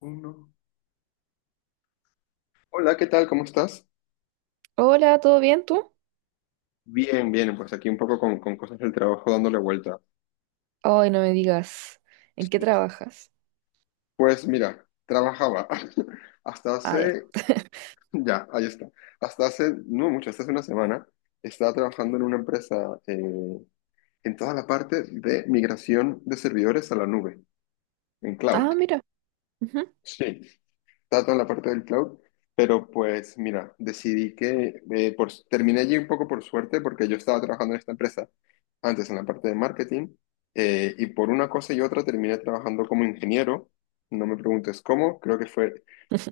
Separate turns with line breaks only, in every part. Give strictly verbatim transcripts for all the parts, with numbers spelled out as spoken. Uno. Hola, ¿qué tal? ¿Cómo estás?
Hola, ¿todo bien tú?
Bien, bien, pues aquí un poco con, con cosas del trabajo dándole vuelta.
Ay, no me digas, ¿en qué trabajas?
Pues mira, trabajaba hasta
Ah, ya.
hace, ya, ahí está, hasta hace, no mucho, hasta hace una semana, estaba trabajando en una empresa eh, en toda la parte de migración de servidores a la nube, en cloud.
Ah, mira, ujú.
Sí. Está toda la parte del cloud, pero pues mira, decidí que eh, por, terminé allí un poco por suerte porque yo estaba trabajando en esta empresa antes en la parte de marketing eh, y por una cosa y otra terminé trabajando como ingeniero, no me preguntes cómo, creo que fue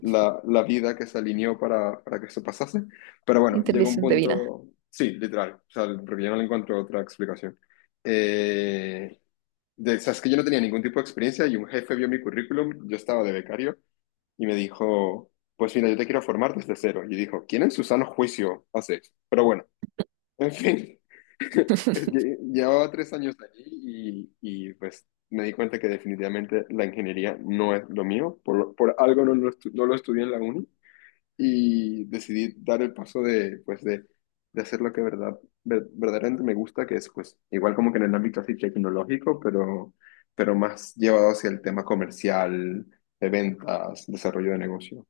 la, la vida que se alineó para, para que eso pasase, pero bueno, llegó un
Intervención divina.
punto, sí, literal, o sea, porque yo no le encuentro otra explicación. Eh, de, o sea, es que yo no tenía ningún tipo de experiencia y un jefe vio mi currículum, yo estaba de becario y me dijo, pues mira, yo te quiero formar desde cero. Y dijo, ¿quién en su sano juicio hace eso? Pero bueno, en fin, lle- llevaba tres años allí y, y, pues me di cuenta que definitivamente la ingeniería no es lo mío, por, lo- por algo no lo, estu- no lo estudié en la uni y decidí dar el paso de, pues de, de hacer lo que verdad, ver- verdaderamente me gusta, que es pues igual como que en el ámbito así tecnológico, pero, pero más llevado hacia el tema comercial, de ventas, desarrollo de negocio.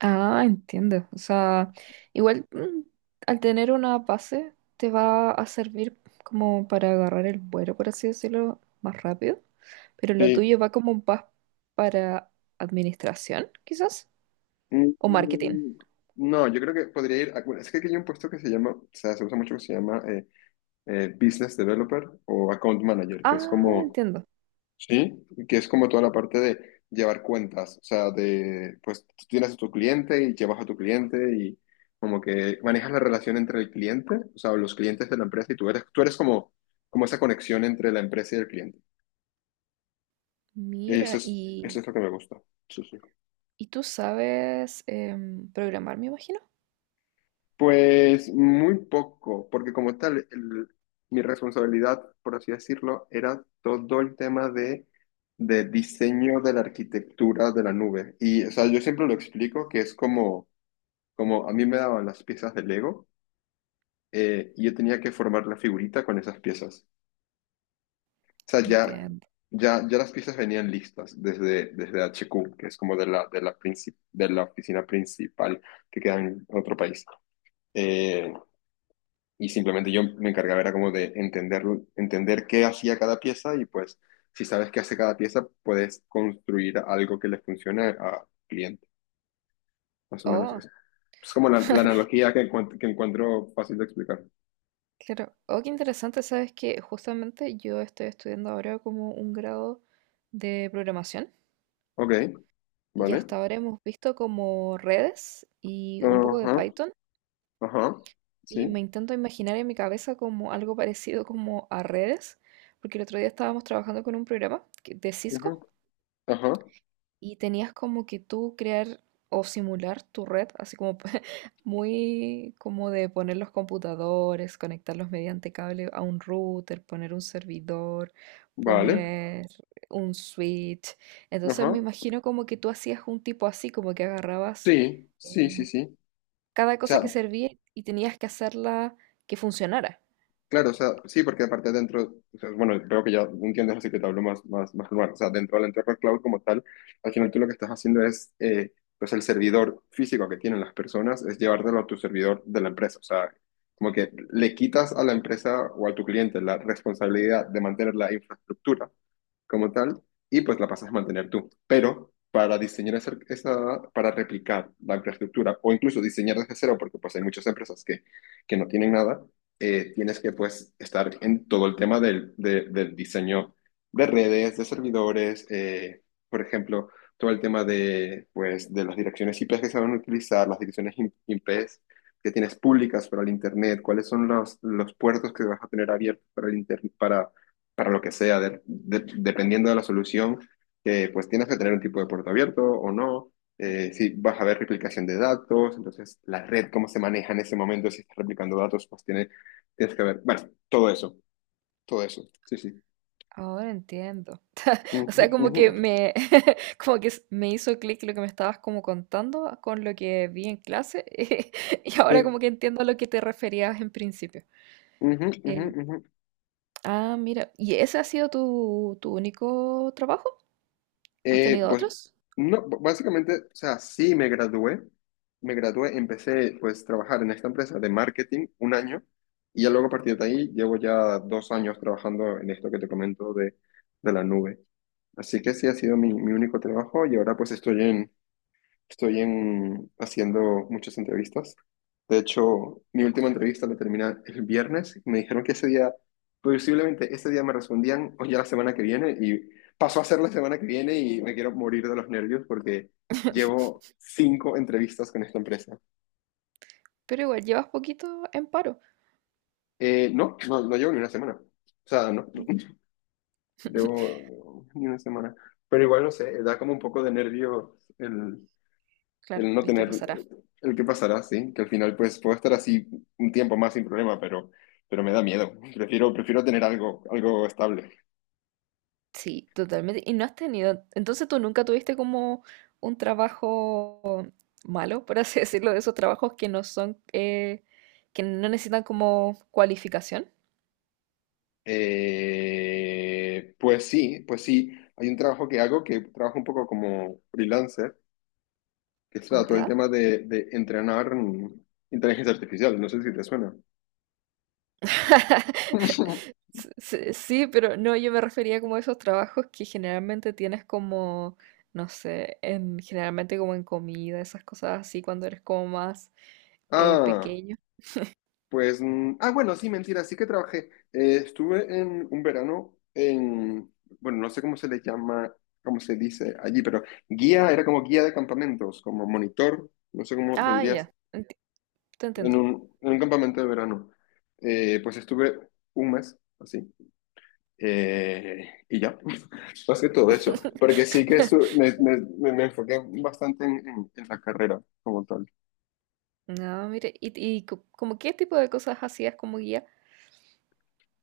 Ah, entiendo. O sea, igual mm, al tener una base te va a servir como para agarrar el vuelo, por así decirlo, más rápido, pero lo
Sí.
tuyo va como más para administración, quizás, o marketing.
Mm. No, yo creo que podría ir. a- bueno, es que aquí hay un puesto que se llama, o sea, se usa mucho que se llama eh, eh, Business Developer o Account Manager, que es
Ah,
como,
entiendo.
sí, que es como toda la parte de llevar cuentas. O sea, de, pues tú tienes a tu cliente y llevas a tu cliente y como que manejas la relación entre el cliente, o sea, o los clientes de la empresa y tú eres, tú eres como, como esa conexión entre la empresa y el cliente. Eso
Mira,
es,
y
eso es lo que me gusta. Sí, sí.
y tú sabes em, programar, me imagino.
Pues muy poco, porque como tal, el- mi responsabilidad, por así decirlo, era todo el tema de, de diseño de la arquitectura de la nube. Y, o sea, yo siempre lo explico que es como, como a mí me daban las piezas de Lego eh, y yo tenía que formar la figurita con esas piezas. O sea, ya,
Entiendo.
ya, ya las piezas venían listas desde, desde H Q, que es como de la, de la, princip- de la oficina principal que queda en otro país. Eh, y simplemente yo me encargaba era como de entenderlo, entender qué hacía cada pieza y pues si sabes qué hace cada pieza, puedes construir algo que le funcione a cliente. Más o menos
Oh,
eso. Es como la, la analogía que, encuent- que encuentro fácil de explicar.
claro. Oh, qué interesante. Sabes que justamente yo estoy estudiando ahora como un grado de programación
Ok,
y
vale.
hasta ahora hemos visto como redes y un poco de
Ajá,
Python
ajá,
y
sí,
me intento imaginar en mi cabeza como algo parecido como a redes, porque el otro día estábamos trabajando con un programa que- de
ujú,
Cisco
ajá,
y tenías como que tú crear o simular tu red, así como muy como de poner los computadores, conectarlos mediante cable a un router, poner un servidor,
vale,
poner un switch. Entonces me
ajá,
imagino como que tú hacías un tipo así, como que agarrabas
sí, sí, sí,
eh,
sí. O
cada cosa que
sea,
servía y tenías que hacerla que funcionara.
claro, o sea, sí, porque aparte dentro, o sea, bueno, creo que ya entiendes, así que te hablo más, más, más normal. O sea, dentro del entorno cloud como tal, al final tú lo que estás haciendo es, eh, pues el servidor físico que tienen las personas es llevártelo a tu servidor de la empresa. O sea, como que le quitas a la empresa o a tu cliente la responsabilidad de mantener la infraestructura como tal y pues la pasas a mantener tú. Pero para diseñar esa, esa- para replicar la infraestructura o incluso diseñar desde cero, porque pues hay muchas empresas que, que no tienen nada eh, tienes que pues estar en todo el tema del, de- del diseño de redes, de servidores, eh, por ejemplo, todo el tema de, pues, de las direcciones I P que se van a utilizar, las direcciones im- I P que tienes públicas para el Internet, cuáles son los, los puertos que vas a tener abiertos para el Internet, para, para lo que sea, de- de- dependiendo de la solución, eh, pues tienes que tener un tipo de puerto abierto o no
Claro.
eh, si vas a ver replicación de datos, entonces la red, cómo se maneja en ese momento, si está replicando datos, pues tiene Tienes que ver. Bueno, todo eso, todo eso. Sí, sí.
Ahora entiendo. O
Ujú,
sea, como
ujú.
que me, como que s- me hizo clic lo que me estabas como contando con lo que vi en clase y ahora
Sí.
como que entiendo a lo que te referías en principio.
Ujú, ujú,
Eh,
ujú.
ah, mira, ¿y ese ha sido tu, tu único trabajo? ¿Has
Eh,
tenido
pues,
otros?
no, b- básicamente, o sea, sí me gradué. Me gradué, empecé pues a trabajar en esta empresa de marketing un año y ya luego a partir de ahí llevo ya dos años trabajando en esto que te comento de, de la nube. Así que sí ha sido mi, mi único trabajo y ahora pues estoy en, Estoy en, haciendo muchas entrevistas. De hecho, mi última entrevista la terminé el viernes y me dijeron que ese día, posiblemente ese día me respondían o ya la semana que viene y pasó a ser la semana que viene y me quiero morir de los nervios porque llevo cinco entrevistas con esta empresa.
Pero igual, llevas poquito en paro.
Eh, no, no, no llevo ni una semana. O sea, no, no, llevo ni una semana. Pero igual, no sé, da como un poco de nervios el
Claro,
el no
el que
tener
pasará.
el qué pasará, sí, que al final pues puedo estar así un tiempo más sin problema, pero, pero me da miedo. Prefiero, prefiero tener algo, algo estable.
Sí, totalmente. ¿Y no has tenido, entonces tú nunca tuviste como un trabajo malo, por así decirlo, de esos trabajos que no son, eh, que no necesitan como cualificación?
Eh, pues sí, pues sí. Hay un trabajo que hago que trabajo un poco como freelancer, que es claro, todo el
¿Ya?
tema de, de entrenar mm, inteligencia artificial. No sé si te suena.
S- s- Sí, pero no, yo me refería como a esos trabajos que generalmente tienes como, no sé, en, generalmente como en comida, esas cosas así, cuando eres como más eh,
Ah.
pequeño.
Pues, mm, ah, bueno, sí, mentira, sí que trabajé. Eh, estuve en un verano en, bueno, no sé cómo se le llama, cómo se dice allí, pero guía, era como guía de campamentos, como monitor, no sé cómo lo
Ah, ya,
dirías,
enti- te entiendo.
en un, en un campamento de verano. Eh, pues estuve un mes, así, eh, y ya, más que todo eso, porque sí que estu- me, me- me- me enfoqué bastante en, en en la carrera como tal.
No, mire, ¿y, ¿y co- como qué tipo de cosas hacías como guía?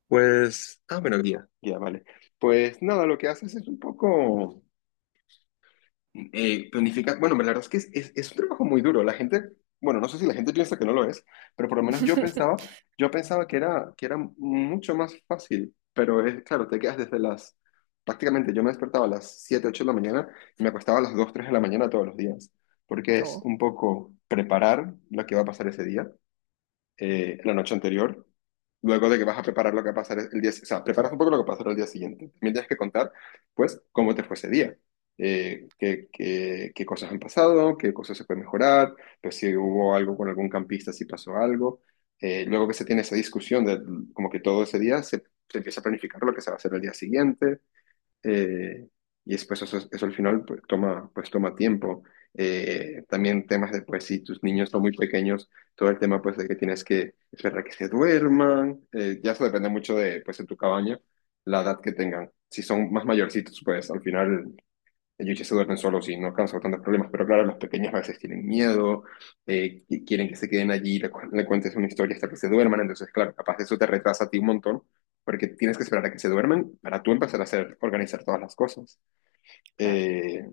Pues, ah, bueno, guía, guía, vale. Pues nada, lo que haces es un poco, eh, planifica, bueno, la verdad es que es, es- es un trabajo muy duro. La gente, bueno, no sé si la gente piensa que no lo es, pero por lo menos yo pensaba, yo pensaba que era, que era mucho más fácil, pero es, claro, te quedas desde las, prácticamente yo me despertaba a las siete ocho de la mañana y me acostaba a las dos tres de la mañana todos los días, porque es
Oh,
un poco preparar lo que va a pasar ese día, eh, la noche anterior, luego de que vas a preparar lo que va a pasar el día, o sea, preparas un poco lo que pasará el día siguiente. También tienes que contar, pues, cómo te fue ese día, eh, qué, qué- qué cosas han pasado, qué cosas se puede mejorar, pues si hubo algo con algún campista, si pasó algo. Eh, luego que se tiene esa discusión de como que todo ese día se, se empieza a planificar lo que se va a hacer el día siguiente. Eh, y después eso, eso al final pues, toma, pues, toma tiempo. Eh, también temas de, pues si tus niños son muy pequeños, todo el tema pues de que tienes que esperar a que se duerman. Eh, ya eso depende mucho de, pues, de tu cabaña, la edad que tengan. Si son más mayorcitos, pues al final ellos ya se duermen solos y no causa tantos problemas, pero claro, los pequeños a veces tienen miedo, eh, qui- quieren que se queden allí, le, cu- le cuentes una historia hasta que se duerman, entonces claro, capaz eso te retrasa a ti un montón, porque tienes que esperar a que se duerman para tú empezar a hacer, organizar todas las cosas.
claro.
Eh,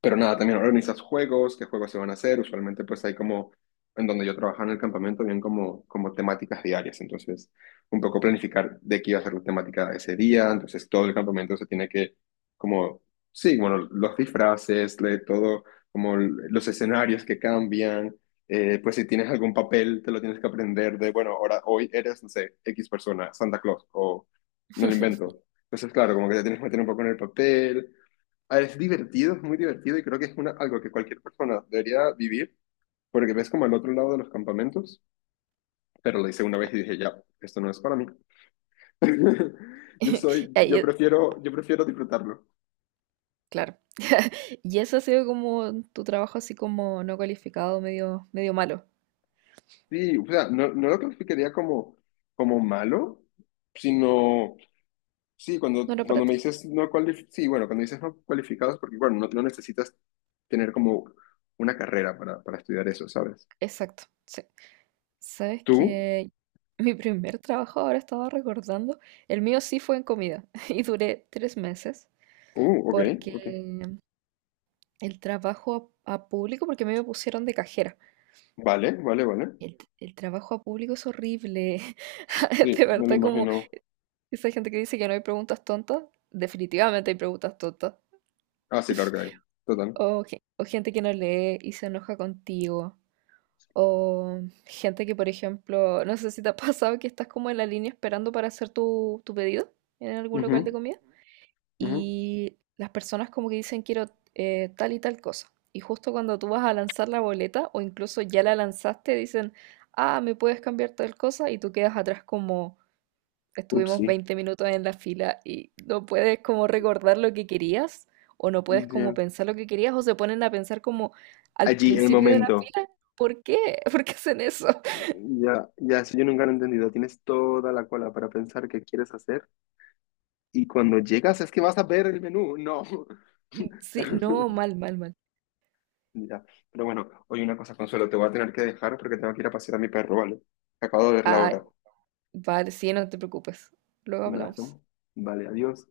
pero nada, también organizas juegos, qué juegos se van a hacer. Usualmente pues hay como, en donde yo trabajaba en el campamento, bien como, como temáticas diarias. Entonces, un poco planificar de qué iba a ser la temática ese día. Entonces, todo el campamento se tiene que, como, sí, bueno, los disfraces, le- todo, como l- los escenarios que cambian. Eh, pues si tienes algún papel, te lo tienes que aprender de, bueno, ahora, hoy eres, no sé, X persona, Santa Claus, o me lo invento. Entonces, claro, como que te tienes que meter un poco en el papel. Ah, es divertido, es muy divertido y creo que es una, algo que cualquier persona debería vivir porque ves como al otro lado de los campamentos, pero lo hice una vez y dije, ya, esto no es para mí. Yo soy,
Y ahí
yo
es-
prefiero, yo prefiero disfrutarlo.
claro. Y eso ha sido como tu trabajo así como no cualificado, medio, medio malo.
Sí, o sea, no, no lo clasificaría como, como malo, sino, sí,
No
cuando,
era para
cuando me
ti.
dices no cualificados, sí, bueno, cuando dices no cualificados, porque bueno, no, no necesitas tener como una carrera para, para estudiar eso, ¿sabes?
Exacto, sí. Sabes
¿Tú?
que mi primer trabajo, ahora estaba recordando, el mío sí fue en comida y duré tres meses
Uh, ok,
porque
ok.
el trabajo a, a público, porque a mí me pusieron de cajera.
Vale, vale, vale.
El, t- el trabajo a público es horrible.
Sí,
De
me lo
verdad, como
imagino.
esa gente que dice que no hay preguntas tontas, definitivamente hay preguntas tontas.
Ah, sí, claro que hay. Total.
O, ge- o gente que no lee y se enoja contigo. O gente que, por ejemplo, no sé si te ha pasado que estás como en la línea esperando para hacer tu, tu pedido en algún local de
Ujú,
comida,
ujú.
y las personas como que dicen quiero eh, tal y tal cosa. Y justo cuando tú vas a lanzar la boleta o incluso ya la lanzaste, dicen, ah, me puedes cambiar tal cosa y tú quedas atrás como estuvimos
Upsi.
veinte minutos en la fila y no puedes como recordar lo que querías o no puedes como
Ya.
pensar lo que querías o se ponen a pensar como al
Allí, el
principio de la
momento.
fila, ¿por qué? ¿Por qué hacen eso?
Ya, ya, eso yo nunca lo he entendido. Tienes toda la cola para pensar qué quieres hacer y cuando llegas es que vas a ver el menú. No.
Sí, no, mal, mal, mal.
Ya. Pero bueno, oye, una cosa, Consuelo, te voy a tener que dejar porque tengo que ir a pasear a mi perro, ¿vale? Acabo de ver la
Ah,
hora.
vale, sí, no te preocupes. Luego
Y nada,
hablamos.
¿no? Vale, adiós.